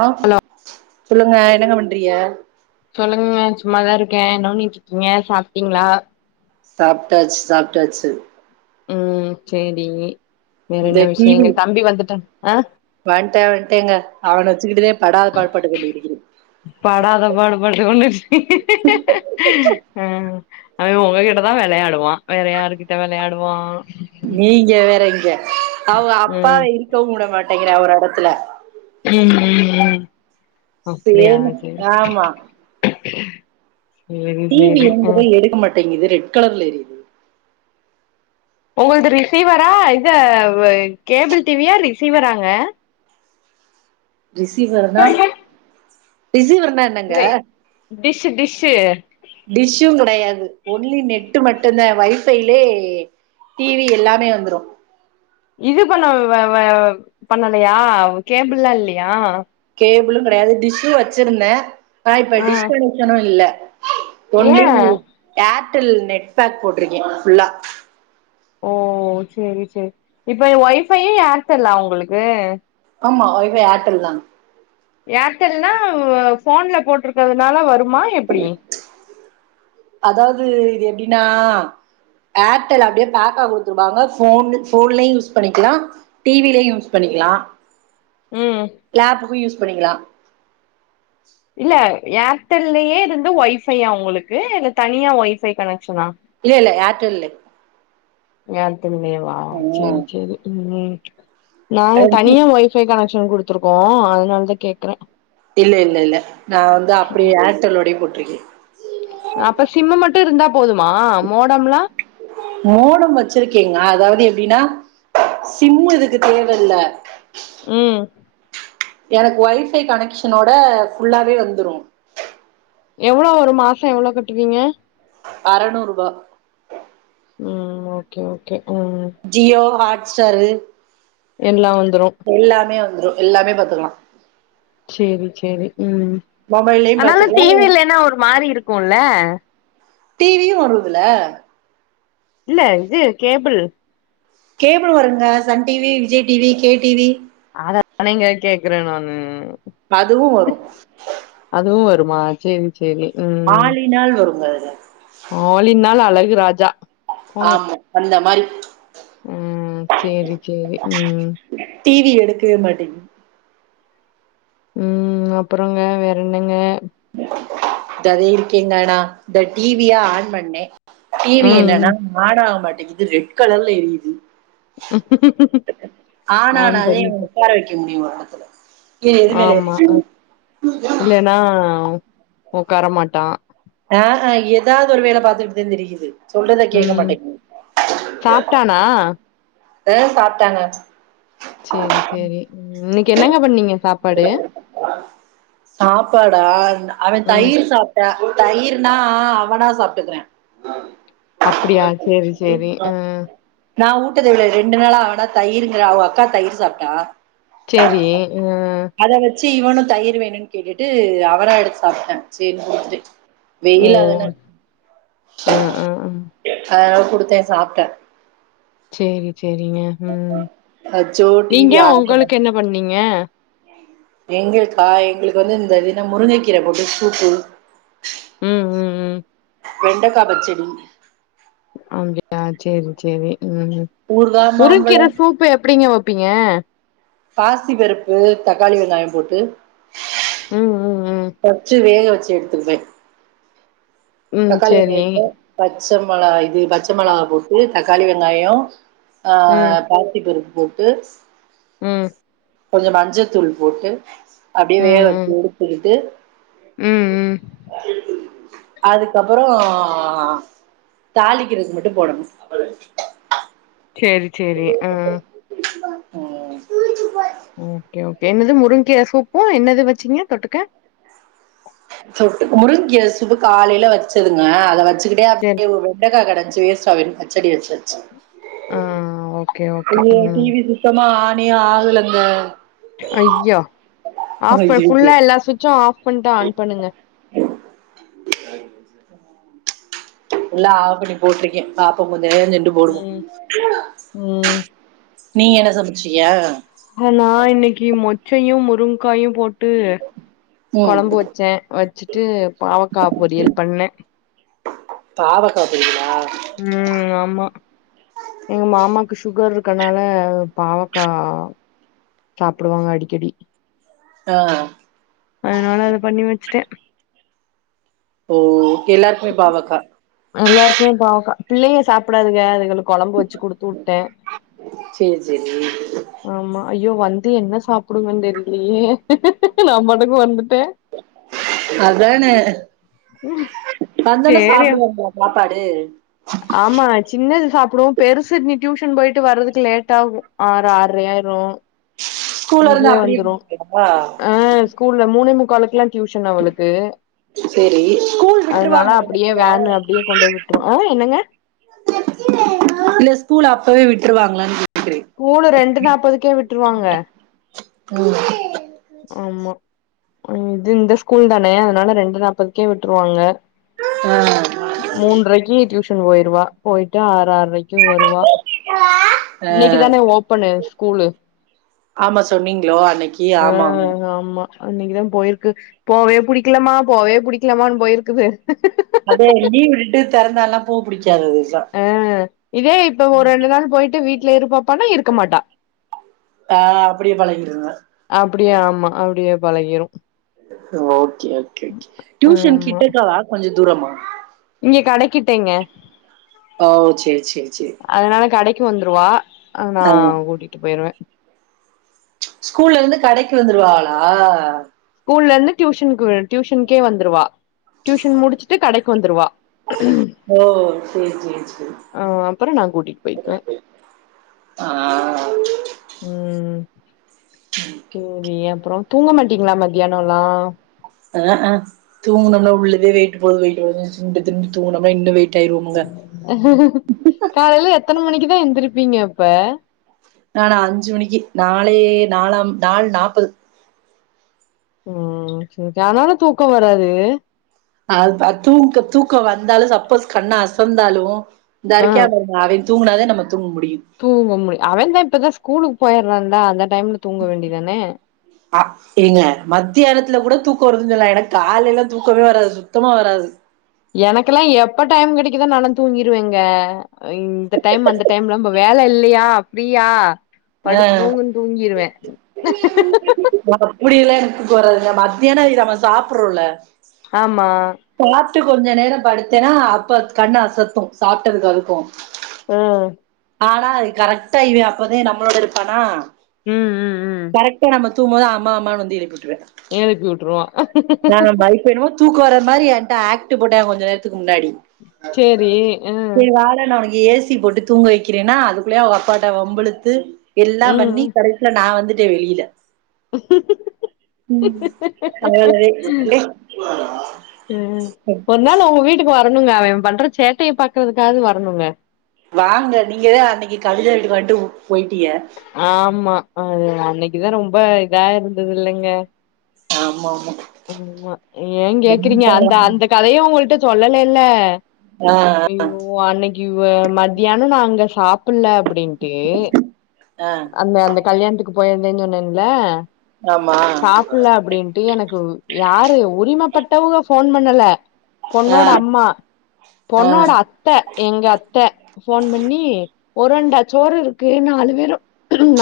ஆ சொல்லுங்க என்னங்க பண்றீங்க சொல்லுங்க மேம் சும்மாதா இருக்கே என்ன பண்ணிட்டு இருக்கீங்க சாப்டீங்களா சாப்ட்டாச்சி சாப்ட்டாச்சி ம் சேரிங்க வேற இந்த என்ன டிவி விஷயங்கள் தம்பி வந்துட்டா ஆ வன்ட்டே வன்ட்டேங்கே அவன வச்சிக்கிட்டுதே படாத பாடுபட்டுக் கொண்டு இருக்கிறே படாத பாடுபட்டுக் கொண்டு வந்துஸ் அவே உங்ககிட்டதா விளையாடுவா வேற யாருக்கிட்ட விளையாடுவா நீங்க வேற இங்க அவங்க அப்பாவ ம் இருக்கவு வூட மாட்டேங்கிறா ஒரு எடத்துல ம் ம் ம் அப்டியா சேம் சேரி ஆமா சேரி டி வி சேரி ஆ என்பதே எடுக்க மாட்டேங்கிது ரெட் கலர்ல எரியுத் உங்கள்து ரிசீவரா இத கேபிள் டிவியா ரிசீவராங்க ரிசிவர்னா ரிசிவர்னா என் வே டிஷ்ஷூ டிஷ்ஷூ டிஷூம் கிடையாது ஒன்லி நெட்டு மட்டும்தா வைஃபையிலே டீவி எல்லாமே வந்துரு இது பண்ண வ வ பண்ணலையா கேபிள் ல்லா இல்லயா கேபுல்லு கெடையாது டிஷ்ஷூ வச்சிருந்தே ஆன இப்ப டிஷ் ம் கனெக்ஷனு இல்ல ஏ ஒன்லி ஏர்டெல் நெட் பேக் போட்டிருக்கே ஃபுல்லா ஓ சேரி சேரி இப்ப வொஃபைய்யே ஏர்டெல்லா உங்களுக்கு ஆமா வைஃபை ஏர்டெல் தா ஏர்டெல்னா ஃபோன்ல போட்ருக்கதுனால வருமா எப்டி அதாவது இது எப்டின்னா ஏர்டெல் அப்படியே பேக்கா குடுத்துருப்பாங்க ஃபோன் ஃபோன்லையூ யூஸ் பண்ணிக்கலா டிவிலையும் யூஸ் பண்ணிக்கலா ம் லேப்க்கூ யூஸ் பண்ணிக்கலா இல்ல ஏர்டெல்லேயே இருந்து வைஃபையா உங்களுக்கு இல்ல தனியா வைஃபை கனெக்ஷனா இல்ல இல்ல ஏர்டெல்லே ஏர்டெல்மே வா சரி ம் சரி ம் நாங்க தனியா வைஃ வொஃபை கனெக்ஷன் குடுத்துருக்கோ அதனாலதா கேக்குறே இல்ல இல்ல இல்ல நா வந்து அப்டியே ஏர்டெல்லோடே போட்டு இருக்கே அப்ப ஷிம்மூ மட்டூ இருந்தா போதுமா மோடம்லா மோடம் வச்சிருக்கேங்க அதாவது எப்டின்னா சிம்மு இதுக்கு தேவ இல்ல ம் எனக்கு வைஃபை கனெக்ஷனோட ஃபுல்லாவே வந்துரூ எவ்ளோ வரூ மாசோ எவ்ளோ கட்டுவீங்க அறநூர்பா ம் ஓகே ஓகே ம் ஜியோ ஹாட்ஸ்டாரு எல்லா வந்துரு எல்லாமே வந்ரு எல்லாமே பாத்துக்லா சேரி சேரி ம் மொபைல்லயு ஆனால பாத்துக்கலா டிவி இல்லன்னா ஒரு மாரி இருக்கும்ல டிவியு வருதுல இல்ல இது கேபிள் கேபிள் வருங்க Sun TV, Vijay TV, K TV. அதத் தானேங்க கேக்குற நானு அதுவு வரும் அதுவு வருமா சேரி சேரி ம் ஆலினால் வருங்க அதுல ஆலின்னால் அழகு ராஜா போங்க ஆமா அந்த மாரி ம் சேரி சேரி ம் டிவி எடுக்கவே மாட்டேங்குது. ம் அப்பறங்க வேறென்னங்க [unintelligible] இருக்கீங்கண்ணா இந்த டிவிய ஆன் பண்ணே டிவி ம் என்னன்னா ம் ஆன் ஆக மாட்டேங்குது ரெட் கலர்ல எரியுது ஆன் ஆன்னானாதே பண்ணி ஒக்கார வைக்க முடியும் ஒரு இடத்துல ஆம்மா இல்லைன்னா ஒக்கார மாட்டா அ ஹ ஏதாவது ஒரு வேலை பாத்துத்துட்டு தான் திரியுது சொல்றத கேட்க ம் மாட்டேங்குது சாப்ட்டானா அ சாப்ட்டாங்க சேரி சேரி இன்னைக்கு என்னங்க பண்ணீங்க சாப்பாடு சாப்பாடா அவன் ம் தயிர் சாப்பிட்டா கயிர்னா அவனா சாப்ட்டுக்கிறே அப்டியா சேரி சேரி ம் நா ஊட்டது எவ்ளவு ரெண்டுநாளா அவனா தயிர்ங்கிற அவன் அக்கா தயிர் சாப்ட்டா சேரி உ அத வச்சு இவனும் தயிர் வேணும்ன்னு கேட்டுட்டு அவனா எடுத்து சாப்ட்டான் சேரின்னு கொடுத்துட்டேன் ஓ வெயிலாதானே அ அ அ அதனால குடுத்தே சாப்ட்டா சேரி சேரிங்க ம் அச்சோ டி நீங்க வி ஆனே உங்களுக்கு என்ன பண்ணீங்க எங்களுக்கா எங்ளுக்கு வந்து இந்த இதென்ன முருங்கக்கீரை போட்டு சூப்பு ம் ம் ம் வெண்டைக்கா பச்சடி அப்டியா சேரி சேரி ம் ஊறுகா முருங்ககீர மாம்பழம் சூப்பு எப்டிங்க வைப் வெப்பீங்க பாசி பருப்பு தக்காளி வெங்காய போட்டு ம் ம் ம் வெச்சு வேக வச்சு எடுத்துருவேன் ம் தக்காளி சேரி வெங்காயத்து பச்ச மெளகா இது பச்சை மெளா போட்டு தக்காளி வெங்காயொ அ ம் பாசிப்பருப்பு போட்டு ம் கொஞ்சொ மஞ்சத்தூள் போட்டு அப்டே ம் வேக வச்சு ம் எடுத்து [inaudible] ம் ம் அதுக்கப்பறோ தாளிக்கிறதுக்கு மட்டுபோடனும் பொயர்ச் சேரி சேரி ம் [unintelligible] பூச்சி பாரு ஓகே ஓகே என்னது முருங்கைகீர சூப்பும் என்னது வச்சீங்க தொட்டுக்க தொட்டுக்க முருங்கீர சூப்பு காலையில வச்சதுங்க அத வச்சுக்கிட்டே அப் சரி ஒர் ரவுண் வெண்டக்கா கெடைஞ்ச்சு சோ அவின் பச்சடி வச்சாச்சு ஆ ஓகே ஓகே அய்யயோ ம் டிவி போச்சு சுத்தமா ஆன்னே ஆகலங்க ஐயா ஆஃப் ஐயையோ ஃபுல்லா எல்லா விட்சும் ஆஃப் பண்ணிட்டு ஆன் பண்ணுங்க ஹ எல்லா ஆஃப் பண்ணி போட்ருக்கே பாப்ப கொஞ்சோ நேர செண்டு போடுவோ ம் ம் நீ என்ன சமைச்சியா ஆ நா இன்னைக்கி மொச்சையும் முருங்காயும் போட் டு ம் கொழம்பு வச்சேன் வச்சுட்டு பாவக்கா பொரியல் பண்ண பாவக்கா பொரியலா ம் ஆமா எங்க மாமாக்கு சுகர் இருக்கனால பாவக்கா சாப்படுவாங்க அடிக்கடி ஆ அதனால அத பண்ணி வச்சுட்ட ஓ எல்லாருக்குமே பாவக்கா எல்லாருக்குமே பாவக்கா பிள்ளையங்க சாப்டாதுங்க அதுகலுக் கொழம்பு வச்சு குடுத்து விட்ட சேர் சேரி ஆமா ஐயோ வந்து என்ன சாப்பிடுங்கன் தெரிலியே நா பாட்டுக்கு வந்துட்ட அதானே வந்தொன்னே சாப்டு வந்துரு சாப்பாடு ஆமாங்க சின்னது சாப்புடும் பெருசு நீ டியூஷன் போயிட்டு வர்றதுக்கு லேட் ஆகும் ஆறு ஆற்ரை ஆயிரும் ஸ்கூல்ல இங்கே இருந்து அப்படியே வந்துரும் இருந்துங்களா ஆ ஸ்கூல்ல மூணே முக்காலுக்குல்லா டியூஷன் அவளுக்கு சரி ஸ்கூல் அதனால விட்டுருவாங்க அந்த அப்டியே வேன் பையன் அப்டியே கொண்டோய் விட்ரும் ஆ என்னங்க இல்ல ஸ்கூல் அப்பவே விட்ருவாங்ளான் கேக் கூலு ரெண்டு நாப்பதுக்கே விட்ருவாங்க ஆமா ம் இது இந்த ஸ்கூல் தானே அதனால ரெண்டு நாப்பதுக்கே விட்ருவாங்க ஆ மூன்றரைக்கு டியூஷன் போயிருவா போயிட்டு ஆற ஆற்ரைக்கு வருவா ஆஹ இன்னைக்கு தான ஓபன்னு ஸ்கூலு ஆமா சொன்னீங்ளோ அன்னைக்கி ஆமா ஆமா இன்னிக்குதா போயிருக்கு போவே புடிக்கலாமா போவே புடிக்கலாமான் போயிருக்குது மறுப்டே லீவ் விட்டுட்டு தெறந்தா எல்லாம் பூ புடிச்சா ரோசா ஆ இதே இப்ப ஒரு ரெண்டு நாள் போயிட்டு வீட்ல இரு பாப்பான்னா இருக்க மாட்டா ஆ அப்டியே பழகிருங்க அப்டியா ஆமா அப்டியே பழகிரும் ஓகே ஓகே கே டியூஷன் ஆமா கிட்டக்கவா கொஞ்சோ தூரமா இங்க கடைக்கிட்டேங்க ஓ சேரி சேரி சேரி அதனால கடைக்கு வந்துருவா நா ஆ கூட்டிட்டு போயிருவ ஸ்கூல்லருந்து கடைக்கு வந்துருவாளா ஸ்கூல்லருந்து டியூஷனுக்கு டியூஷனுக்கே வந்துருவா டியூஷன் முடிச்சுட்டு கடைக்கு வந்ருவா ஓ செர் செர் செர் ஆ அப்புறோ நா கூட்டிட் போய்க்குவே ஆ ம் ஓகே ஓகே சேரி அப்றம் தூங்க மாட்டீங்ளா மத்யானல்லா ஆ அ தூங்கணம்னா உள்ளவே வெயிட்டு போகும் வெயிட்டு ஏறும் தின்ட்டு தின்ட்டு தூங்கணுனா இன்னும் வெயிட் ஆயிருவோம்ங்க காலையில எத்தன மணிக்குதா எந்திருப்பீங்க அப்ப நானா அஞ்சு மணிக்கு நாளே நாலாம் நாலு நாப்பது ம் செர் தா ஆனால தூக்க வராது அத் அது தூக்க தூக்கோ வந்தாலு சப்போஸ் கண்ண அசந்தாலு இந்தா ஆ இருக்கியா பாருங்க அவே தூங்குனா தே நம்ம தூங் முடியு தூங்க முடியு அவன்தா இப்பதா ஸ்கூலுக்கு போயிட்றான்ல அந்த டைம்ல தூங்க வேண்டிதானே அ ஏங்க மத்தியானத்துல கூட தூக்கொ வருதுன் சொல்லா எனக்கு காலேல தூக்கமே வராது சுத்தமா வராது எனக்கெல்லா எப்ப டைம் கெடைக்குதோ நால்லா தூங்கிருவேங்க இந்த டைம் அந்த டைம்லா பா வேல இல்லயா ஃப்ரீயா ஆ படுத்து தூங்குன் தூங்கிருவே முடியுல எனக்குப் போர்றதுங்க மத்தியானொ நம்ம சாப்புற்றோல்ல ஆமா சாப்ட்டு கொஞ்சொ நேரொ படுத்தேன்னா அப்ப கண்ணு அசத்து சாப்ட்டதுக்கு அதுக்கூ அ ஆனா அது கரெக்ட்டா இவே அப்பதெ நம்மளோட இருப்பானா ம் ம் ம் கரெக்ட்டா நம்ம தூம்மோது அம்மா அம்மானு வந்து எழுப்பி விட்ரே ஏழுப்பி விட்டுருவா இப்போ என்னமோ தூக்கோ வர்ற மாதிரி என்ட்ட ஆக்ட் போட்டா கொஞ்சொ நேரத்துக்கு முன்னாடி சேரி அ சேரி வாடா நா உனக்கி ஏ சி போட்டு தூங்க வக்கிறேன்னா அதுக்குள்ளயே அவ அப்பாட்ட வம்பிழுத்து எல்லா பண்ணி ம் கடை சில நா வந்துட்டே வெளியில உம் நழைய நழை ஏ ம் ஒரு நாள் அவுங்க வீட்டுக் வரணுங்க அவேன் பண்ற சேட்டைய பாக்குறதுக்காவது வரணுங்க வாங்க நீங்க தா அன்னக்கி கவிதா வீட்டுக்கு வன்ட்டு பொய்ட்டீக ஆம்மா அது அன்னைக்குதா ரொம்ப இதா இருந்தது இல்லங்க ஆம்மா ஆம்மா ஆம்மா ஏ கேக்குறீங்க அந்த அந்த கதய உங்ககிட்ட சொல்ல லேல்ல ஆமா ஆமா ஆ இ ஒ அன்னைக்கு இவ மத்தியானொ நா அங்க சாப்புல்ல அப்புடின்ட்டு ஆ அந்த அந்த கல்யாணத்துக்கு போயிருந்தேன்னு சொன்னேன்ல ஆமா சாப்புட்ல அப்பிடின்ட்டு எனக்கு கும் யாரு உரிமப்பட்டவுங்க ஃபோன் பண்ணல ஆ பொண்ணோட அம்மா ஆ பொண்ணோட அத்த எங்க அத்த ஃபோன் பண்ணி ஒரு அண்டா சோறு இருக்கு நாலு பேரூ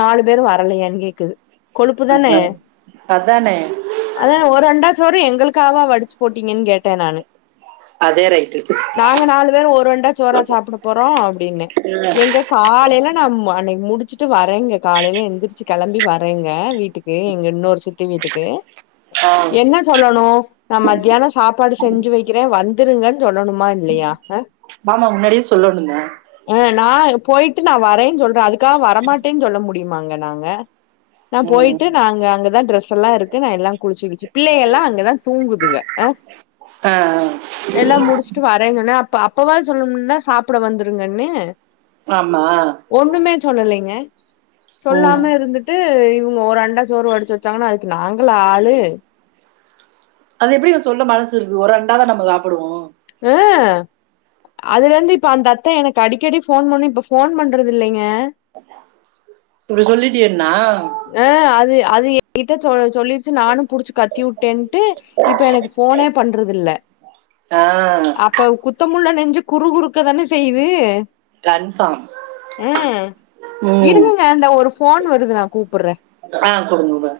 நாலு பேரு வரலயான் கேக்குது கொழுப்பு தானே ஆமா அதானே அதா ஒரு அண்டாச் சோறு எங்களுக்காவா வடிச்சு போட்டீங்கன் கேட்டே நானு அதே ரைட்டு நாங்க நாலு பேரு ஒரு அண்டா சோறா சாப்பிடப் போறோ அப்பிடின்னே எங்கே காலேல நா ம் அன்னைக் முடிச்சு ட்டு வரேங்க காலையில எந்திரிச்சு கெளம்பி வரேங்க வீட்டுக்கு எங்க இன்னோரு சித்தி வீட்டுக்கு அ என்ன சொல்லணு நா மத்தியானொ சாப்பாடு செஞ்சு வைக்கிறெ வந்துருங்கன் சொல்லணுமா இல்லையா ஹ ஆமா முன்னாடியே சொல்லணுங்க ஆ நா போயிட்டு நா வரேன் சொல்ற அதுக்காக வரமாட்டேன்னு சொல்ல முடியுமாங்க நாங்க நா ம் போயிட்டு நா அங்க அங்கதா டிரெஸ்ஸெல்லா இருக்கு நா எல்லா குளிச்சு கிளிச்சு பிள்ளைைகல்லா அங்கதா தூங்குதுங்க அ ஆ எல்லா முடிச்சுட்டு வரேன் சொன்னே அப்ப அப்பவாது சொல்லனும்ல சாப்பிட வந்துருங்கன்னு ஆமா ஒண்ணுமே சொல்லலெங்க ம் சொல்லாம இருந்துட் ட்டு இவங்க ஒரு அண்டா சோறு வடிச்சு வெச்சாங்கன்னா அதுக்கு நாங்களா ஆளு அது எப்புடிங்க சொல்ல மனசு வருது ஒரு அண்டாவா நம்ப சாப்புடுவோ அ அதுலருந்து இப்ப அந்த அத்த எனக்கு அடிக்கடி ஃபோன் பண்ணு இப்ப ஃபோன் பண்றது இல்லைங்க இப்டி சொல்லிட்டியேன்னா அ அது அது எ கிட்ட சொ சொல்லிருச்சு நானு புடிச்சு கத்திவுட்டேன்ட்டு இப்ப எனக்கு போனே பண்றது இல்ல ஆ அப்ப குத்த குத்தமுள்ள நெஞ்சு குறு குறுக்க தானே செய்து கன்ஃபார்ம் ம் ம் இருங்கங்க இந்த ஒரு ஃபோன் வருதுனா ஆ கொடுங்க உட